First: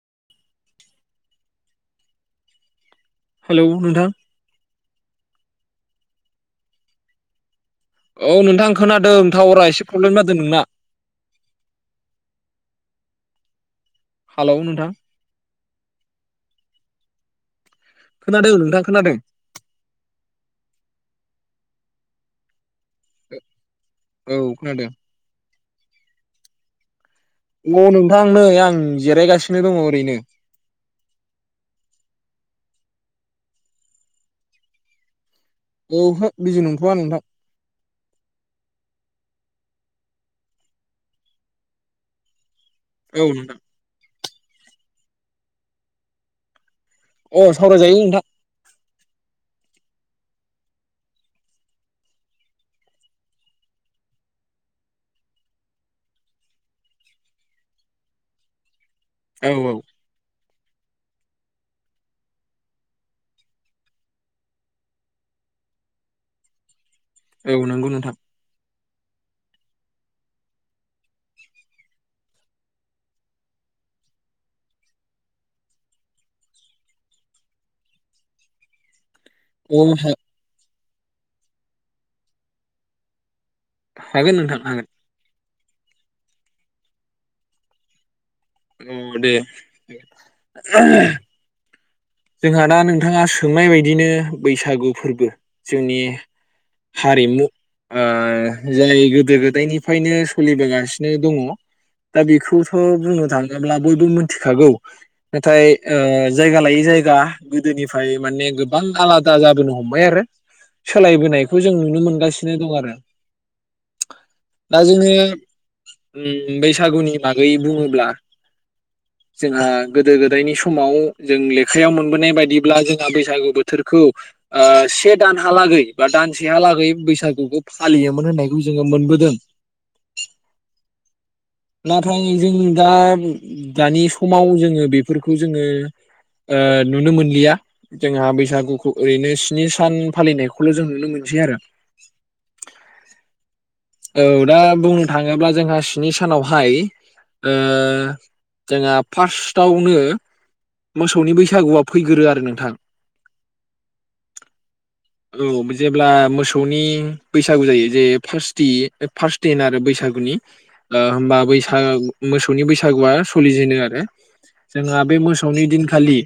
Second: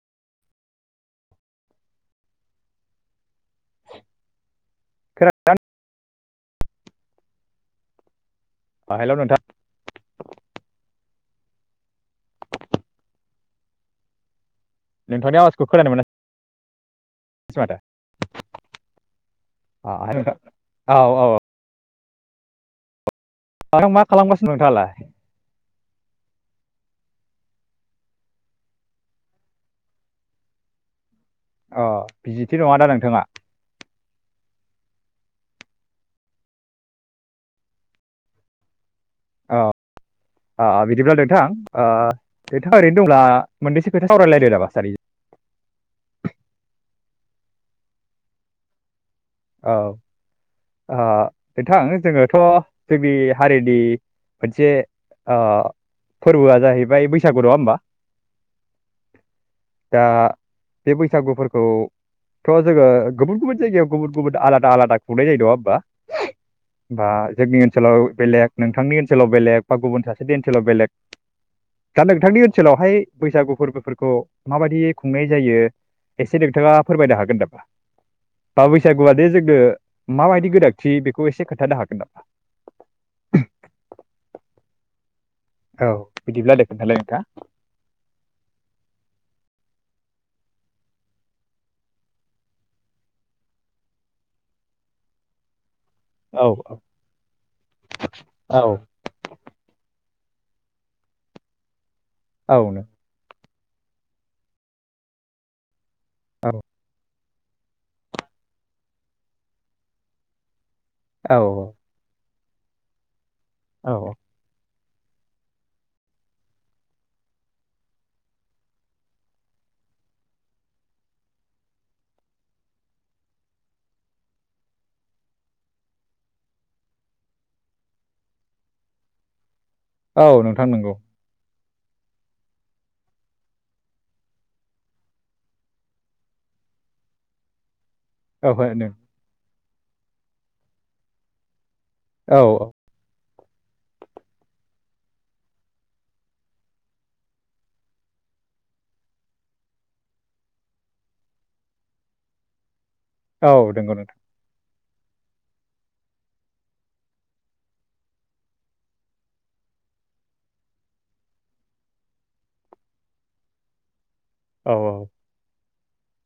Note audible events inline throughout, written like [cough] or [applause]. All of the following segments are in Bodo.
[unintelligible] हेलौ नोंथां [inaudible] औ नोंथां हेलौ खोनादों नोंथां टावरा एसे प्रब्लम जादों। नोंना। हालौ नोंथां नोंथांनि आवाजखौ खोनानो मोनै। खोनादों नोंथां खोनादों औ-औ। [unintelligible] औ खालामगासिनो खोनादों नोंथाङालाय? औ नोंथां नै आं जिरायगासिनो दङ ओरैनो। अ बिजिथ नङ दा नोंथाङा? औ हो बिजि नंथ'वा नोंथां [inaudible] औ ओ बिदिब्ला नोंथां ओ नोंथांआ ओरै दंब्ला औ नोंथां मोननैसो खोथा सावरायलायदो नामा सानैजों अ सावरायजायो नोंथां। औ ओ नोंथां जोङोथ' जोंनि हारिनि मोनसे ओ फोरबोआ जाहैबाय बैसागु नङा होमबा? [inaudible] औ दा बे बैसागुफोरखौथ' जोङो गुबुन गुबुन जायगायाव गुबुन गुबुन आलादा आलादा खुंनाय जायो नङा होमबा? ओ औ औ जोंनि नंगौ ओनसोलाव नोंथां बेलेग नोंथां नोंथांनि ओनसोलाव बेलेग बा गुबुन सासेनि ओनसोलाव बेलेग दा नोंथांनि ओनसोलावहाय बैसागु फोरबोफोरखौ माबायदि खुंनाय जायो एसे नोंथाङा फोरमायनो हागोन नामा? बा बैसाग‌ [unintelligible] जोंनो अ माबायदि गोनां थि बेखौ एसे खोन्थानो हागोन नामा? हागोन नोंथां हागोन। औ बिदिब्ला दे खोन्थालाय नोंथाङा औ दे [inaudible] जोंहा दा नोंथाङा सोंनाय बायदिनो बैसागु फोरबो जोंनि औ औ हारिमु ओ औ जाय गोदो गोदायनिफ्रायनो सोलिबोगासिनो दङ दा औ बेखौथ' नों बुंनो थाङो अब्ला बयबो मिथिखागौ नाथाय ओ औ जायगा लायै जायगा दा गोदोनिफ्राय माने गोबां आलादा जाबोनो हमबाय आरो औ सोलायबोनायखौ जों नुनो मोनगासिनो स दग आरो औ औ दा जोङो ओ बैसागुनि बागै बुङोब्ला जोंहा गोदो गोदायनि समाव जों लेख आखायाव मोनबोनाय बायदिब्ला जोंहा बैसागु बोथोरखौ से दानहालागै बा दानसेहालागै बैसागुखौ फालियोमोन होननायखौ जोङो मोनबोदों औ नोंथां नंगौ नाथाय जों दा दानि समाव जोङो बेफोरखौ जोङो नुनो मोनलिया जोंहा औ हो नों बैसागुखौ ओरैनो स्नि सान फालिनायखौल' जों नुनो मोनसै आरो औ औ औ दा बुंनो थाङोब्ला जोंहा स्नि सानावहाय जोंहा फार्स्टआवनो मोसौनि बैसागुआ फैग्रो आरो नोंथां औ नोंगौ नों औ जेब्ला मोसौनि बैसागु जायो जे फार्स्ट फासदिन आरो बैसागुनि होमबा बैसाग मोसौनि बैसागुआ सोलिजेनो आरो औ जोंहा बे औ मोसौनि दिन खालि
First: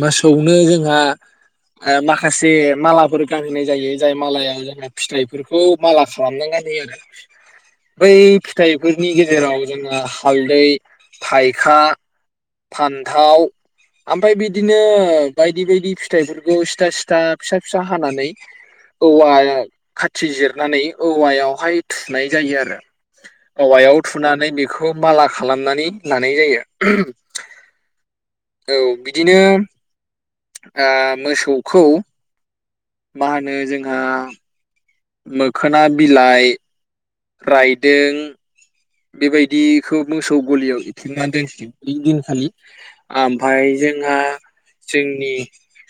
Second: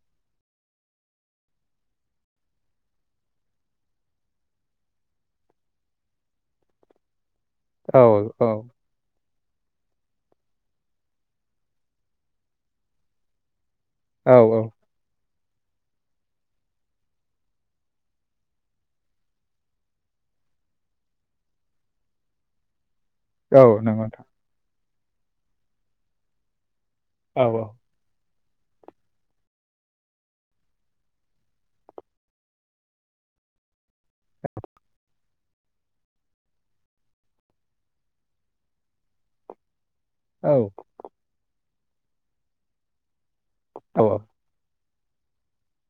मोासौनो जोंहा माखासे मालाफोर गानहोनाय जायो जाय मालायाव जोंहा फिथाइफोरखौ माला खालामना गानहोयो आरो औ बै फिथाइफोरनि गेजेर जेराव जोंङो हालदै थायखा फान्थाव औ ओमफ्राय औ बिदिनो बायदि बायदि फिथाइफोरखौ सिथा सिथा फिसा फिसा हानानै औवा खाथि जिरा खारनानै औवायावहाय थुनाय जायो आरो औ औवायाव नंगौ नोंथां थुनानै बे बे खौ बाला खालामनानै लानाय जायो औ औ बिदिनो ओ मोसौखौ मा होनो जों ओ मोखोना बिलाइ रायदों बेबायदि खौ मोसौ औ गलियाव एथंनानै दोनसिगोन बिदिन खालि ओमफफ्राय औ जोंहा जोंनि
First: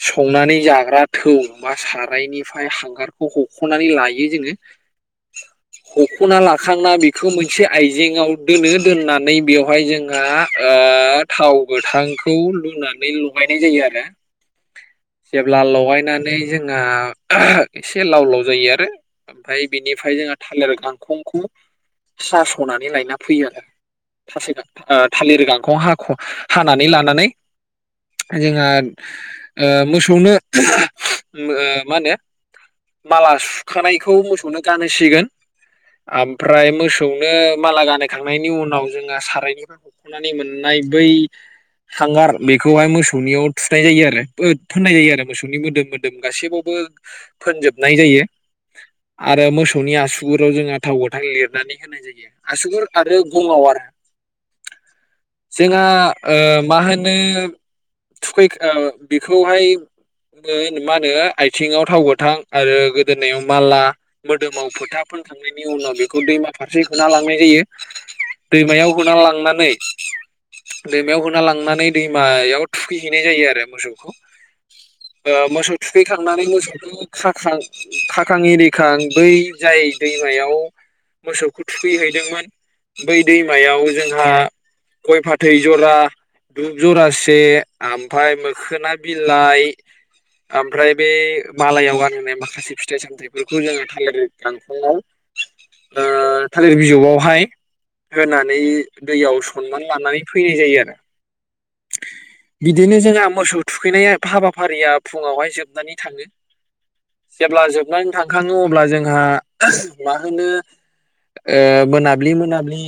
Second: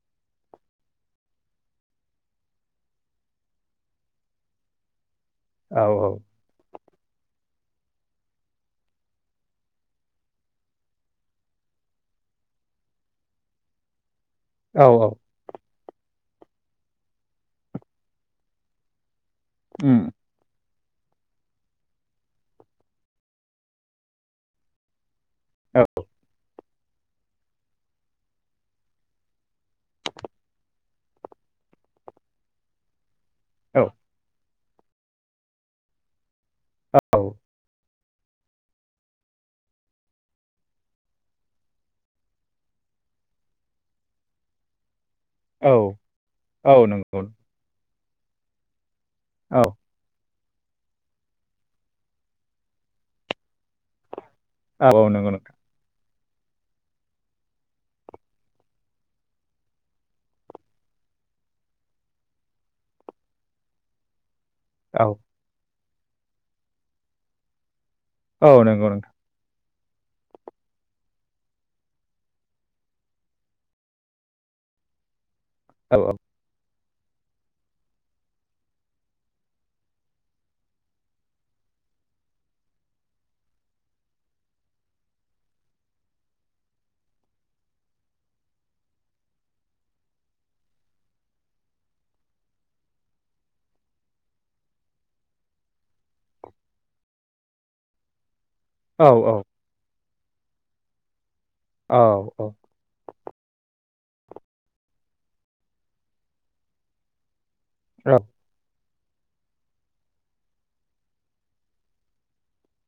संनानै जाग्रा थौ बा सारायनिफ्राय हांगारखौ हख'नानै लायो जोङो औ हखना ला थांना बेखौ मोनसे आइजेंआव दोनो दोननानै बेवहाय जोंहा ओ थाव गोथांखौ लुनानै लगायनाय जायो आरो औ औ जब्ला लगय नानै जोंहा आंहा एसे लाव लाव जायो आरो ओमफ्राय उम बिनिफ्राय जोंहा थालिर बिफां [unintelligible] सनानै लायना फैयो आरो थास [unintelligible] थालिर गांखौ औ हख' हा नानै लानानै जोंहा ओ मोसौनो मा होनो माला औ सुखानायखौ मोसौनो गानहोसिगोन आम ओमफ्राय मोसौनो औ गानाहोखांनायनि उनाव जोंहा सारायनिफ्राय हख'नानै मोननाय बै हांगार बेखौहाय मोसौनियाव थुनाय जायो आरो थोननाय जायो आरो मोसौनि औ मोदोम मोदोम औ गासैबावबो नंगौ फोनजोब नाय जायो आरो औ मोसौनि आसु गुुरियाव जोंङाथाव गोथां लिरनानै होनाय जायो आसुगुर आरो गंङाव आरो औ नंगौ नंगौ। जोंहा ओ मा होनो थुखै बेखौहाय मा होनो आथिङाव थाव गोथां आरो गोदोनाव माला मोदोमाव औ फोथाफोनखांनायनि उनाव बे दैमा फसेा [unintelligible] सांनाय जायो [unintelligible] औ नंगौ दैमायाव नोंथां होनानै लांनानै दैमायाव होना लांनानै दैमायाव थुखैहैनाय जायो आरो मोसौखौ ओ मोसौ औ थुखैखांनानै मोसौ खाखां खाखां एरिखां बै जाय दैमायाव मोसौखौ थुख फैहैदोंमोन बै दैमायाव जोंहा, गय फाथै जरा दुब जरासे ओमफ्राय मोखोना बिलाइ ओमफ्राय बे मालायाव गानहोननाय माखासे फिथाइ सामथायाइफोरखौ जोङो थालिर गांखंआव ओ थालिर बिजगावहाय होनानै बे औ औ दैयाव समान लानानै फैनाय जायो आरो औ बिदिनो जोंहा मोसौ थुखैनाय हाबाफारिया फुङावहाय जोबनानै थाङो जेब्ला जोबनानै थांखाङो अब्ला जों मा होनो [unintelligible] ओ मोनाब्लि मोनाब्लि।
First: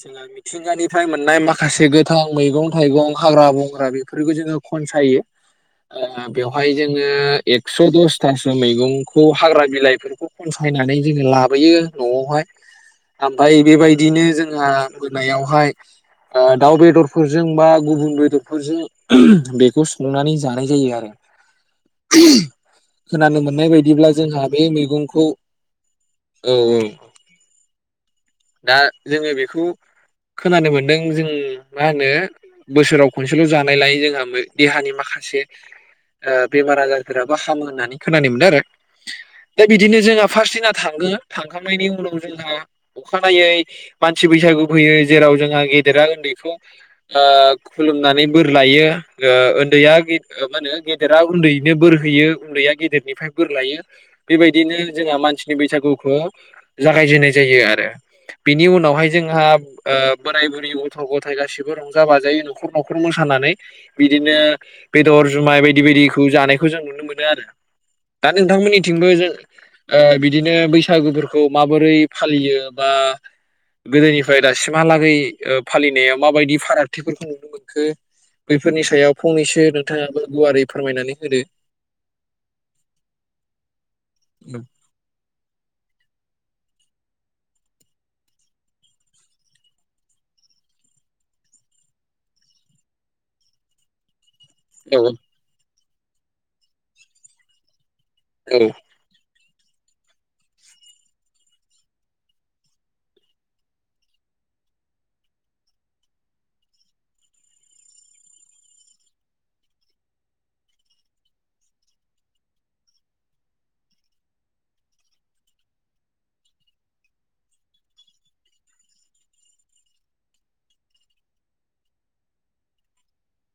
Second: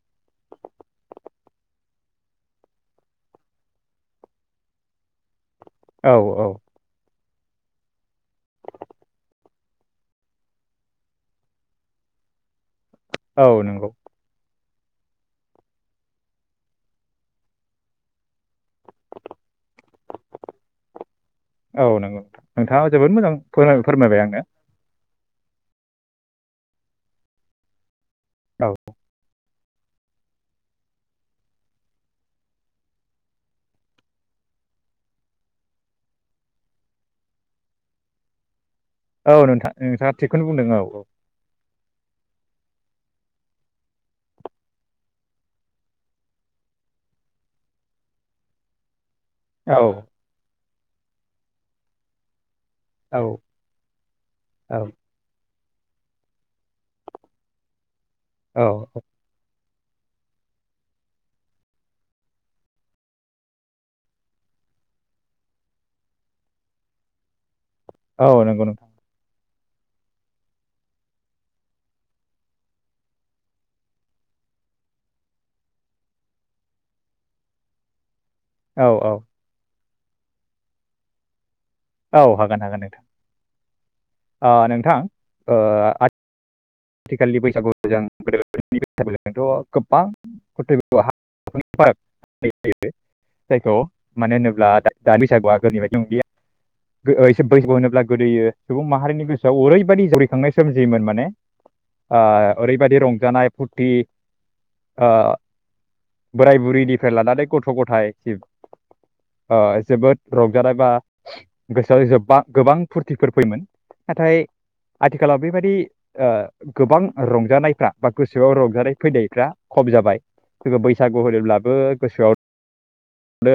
जोंहा मिथिंगानिफ्राय मोननाय माखासे गोथां मैगं थाइगं हाग्रा बंग्रा बेफोरखौ जोङो खनसायो। औ औ बेवहाय जोङो। एक्स' दसथासो मैगंखौ हाग्रा बिलाइफोरखौ खनसायनानै जोङो लाबोयो न'आवहाय। औ ओमफ्राय नंगौ बेबायदिनो जोंहा मोनायावहाय दाउ बेदरफोरजों बा गुबुन बेदर जों बेखौ संनानै जानाय जायो आरो। औ नंगौ नोंथां नोंथाङा जोबोद मोजां खोनानो मोननाय फोरमाय बायदिब्ला फोरमायबाय आंनो जोंहा बे मैगं खौ औ औ। औ दा जोङो बेखौ खोनानो मोनदों जों मा होनो? बोसोराव खनसेल' जानाय लाय जोंहा देहानि माखासे बेमार आजारफोराबो हामो होननानै खोनानो मोनदों आरो। औ दा नोंथां बिदिनो नोंथाङा जोंहा थिगखौनो फार्स्ट बुंदों दिना औ थांगो थांखांनायनि उनाव जोंहा अखानायै मानसि बैसागु फैयो जेराव जोंहा गेदेरा उन्दैखौ खुलुमनानै बोर लायो। औ उन्दैया गि मा होनो। गिदिरा उन्दैनो बोर होयो उन्दैया गिदिरनिफ्राय औ बोर लायो बेबायदिनो जोंहा मानसि बैसागुखौ जागायजेननाय जायो आरो। औ बिनि उनावहाय जोंहा ओ बोराय बुरै गथ' गथाय गासिबो रंजा बाजायै न'खर न'खर मोसानानै बिदिनो बेदर जुमाय बायदि बायदिखौ जानायखौ जों नुनो मोनो आरो। दा औ औ नंगौ नोंथां नोंथांमोननिथिंबो ओ बिदिनो बैसागुफोरखौ माबोरै फालियो बा गोदोनिफ्राय दासिमहालागै ओ फालिनायाव माबायदि फारागथिफोरखौ नुनो मोनखो। बैफोरनि औ औ सायाव फंनैसो नोंथाङाबो गुवारै फोरमायनानै होदो। औ हागोन हागोन नोंथां नोंथां। [unintelligible] मानो होनोब्ला दा औ दानि बैसागुआ गोदोनि बाय [unintelligible] गोदोयो औ सुबुं माहारिनि गोसो आव ओरैबायदि जावरिखांनाय सोमजियोमोन माने। ओ ओरैबायदि रंजानाय फुरथि ओ बोराय बुरैनिफ्राय लानानै गथ' गथाय ओ जोबोद रंजानाय बा गोसोआव गोबां फुरथिफोर फैयोमोन नाथाय आथिखालाव बेबायदि ओ गोबां रंजानायफ्रा बा गोसोआव रंजानाय फैनायफ्रा खम जाबाय सोरबा बैसागु होनोबब्लाबो गोसोआव नो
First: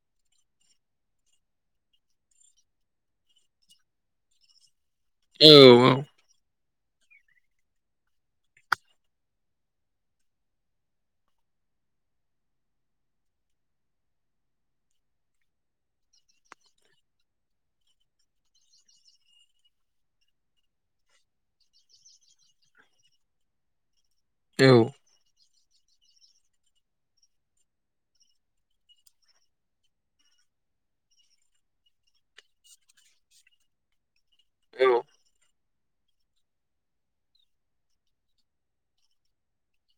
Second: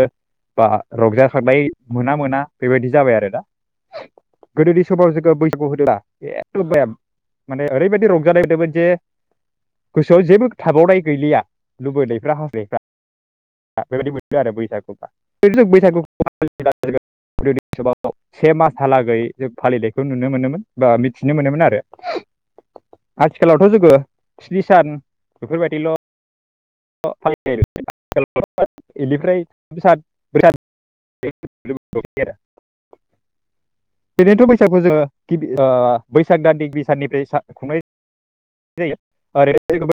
बा रंजाखांनाय मोना मोना बेबायदि जाबाय आरो दा गोदोनि समाव जों बैसागु औ होनबा माने ओरै बायदि रंजानायमोनोमोन जे गोसोआव जेबो थाबावनाय गैलिया लुबैनायफ्रा हासथायनायफ्रा [unintelligible] से मासहा लागै जों फालिनायखौ नुनो मोनोमोन बा मिथिनो मोनोमोन आरो आथिखालाव थ जोङो स्नि औ सान बेफोरबायदिल' [unintelligible] दिनैनोथ' बैसागु औ जोङो गिबि ओ बैसाग दाननि गिबि साननिफ्राय सा खुंनाय जायो ओरै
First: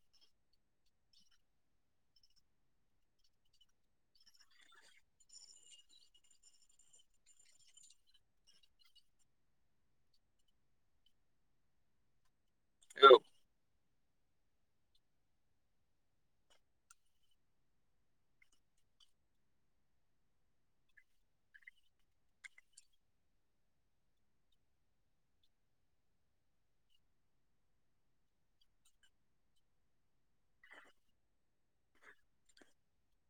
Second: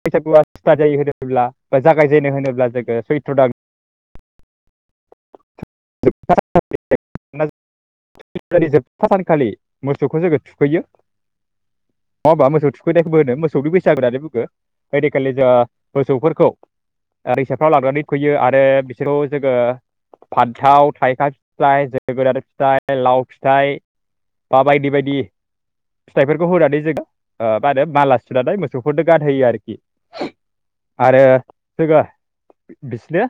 बैसागुआ सिथार जायो होनोब्ला बा जागायजेननो होनोब्ला जोङो सैथ्र' दान [unintelligible] जोबथा सानखालि मोसौखौ जोङो थुखैयो। नङा होनबा मोसौ थुखैनाय खौ औ बो होनो मोसौ बे बैसागु होननानै बुङो बै दिखालि जोङो मोसौफोरखौ ओ दैसाफ्राव लागानै थुखैयो आरो बिसोरखौ जोङो फान्थाव थाइखा फिथाइ जोगोनार फिथाइ लाव फिथाइ बा बायदि बायदि फिथाइफोरखौ होनानै जोङो ओ मा होनो माला सुनानै मोसौफोरनो गानहोयो आरोखि आरो जोङो बिसिनो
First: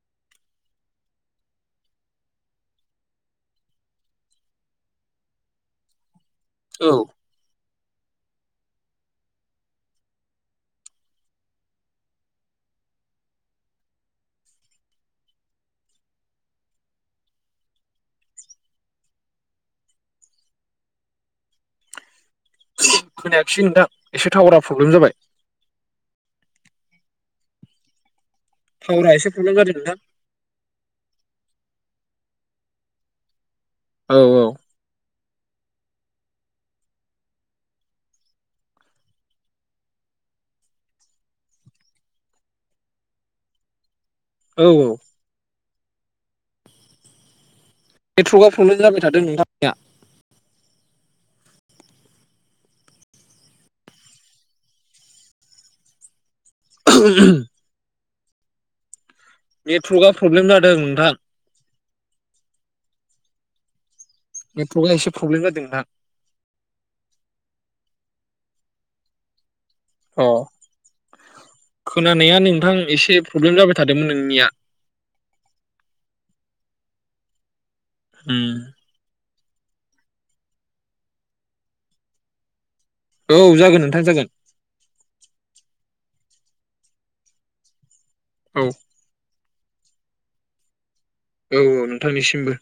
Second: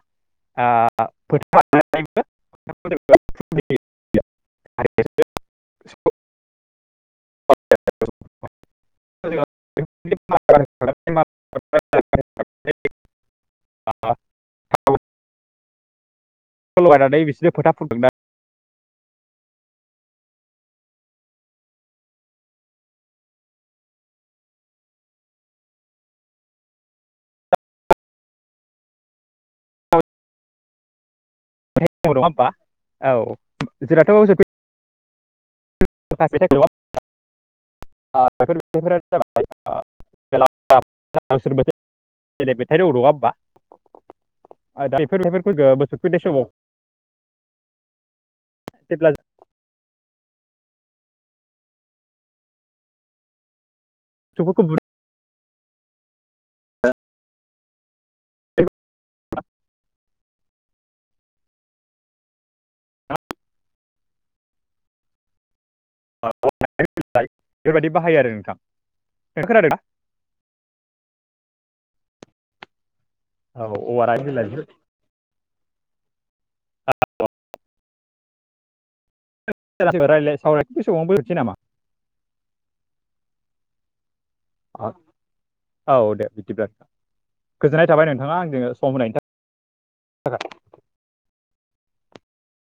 ओ फो [unintelligible] औ। [unintelligible] [unintelligible] लगायनानै बिसोरो फोथा फुनदों ना। खोनायाखिसै नोंथां एसे टावारा प्रब्लेम जाबाय। थावारा एसे प्रब्लेम जादों नोंथां। औ [unintelligible] औ जोंनाथ [unintelligible] [unintelligible] [unintelligible] औ औ [unintelligible] [unintelligible] प्रब्लेम जाबाय जेब्ला थादों नोंथां निया। [unintelligible] [unintelligible] [unintelligible] प्रब्लेम जादों नोंथां। नेटवर्कआ एसे प्रब्लेम जादों ना। [unintelligible] बेफोरबायाददि बाहायो आरो नोंथां नों खोनादों दा? अ खोनानाया नोंथां एसे प्रब्लेम औ जाबाय औवा थादोंमोन राय बिलाइ नोंनिया। [unintelligible] होम। [unintelligible] औ जागोन नोंथां जागोन। औ दे बिदिब्ला गोजोननाय। जाबाय नोंथाङा औ आंजों सम होनाय थाखाय। [unintelligible] औ औ नोंथांनिसिमबो।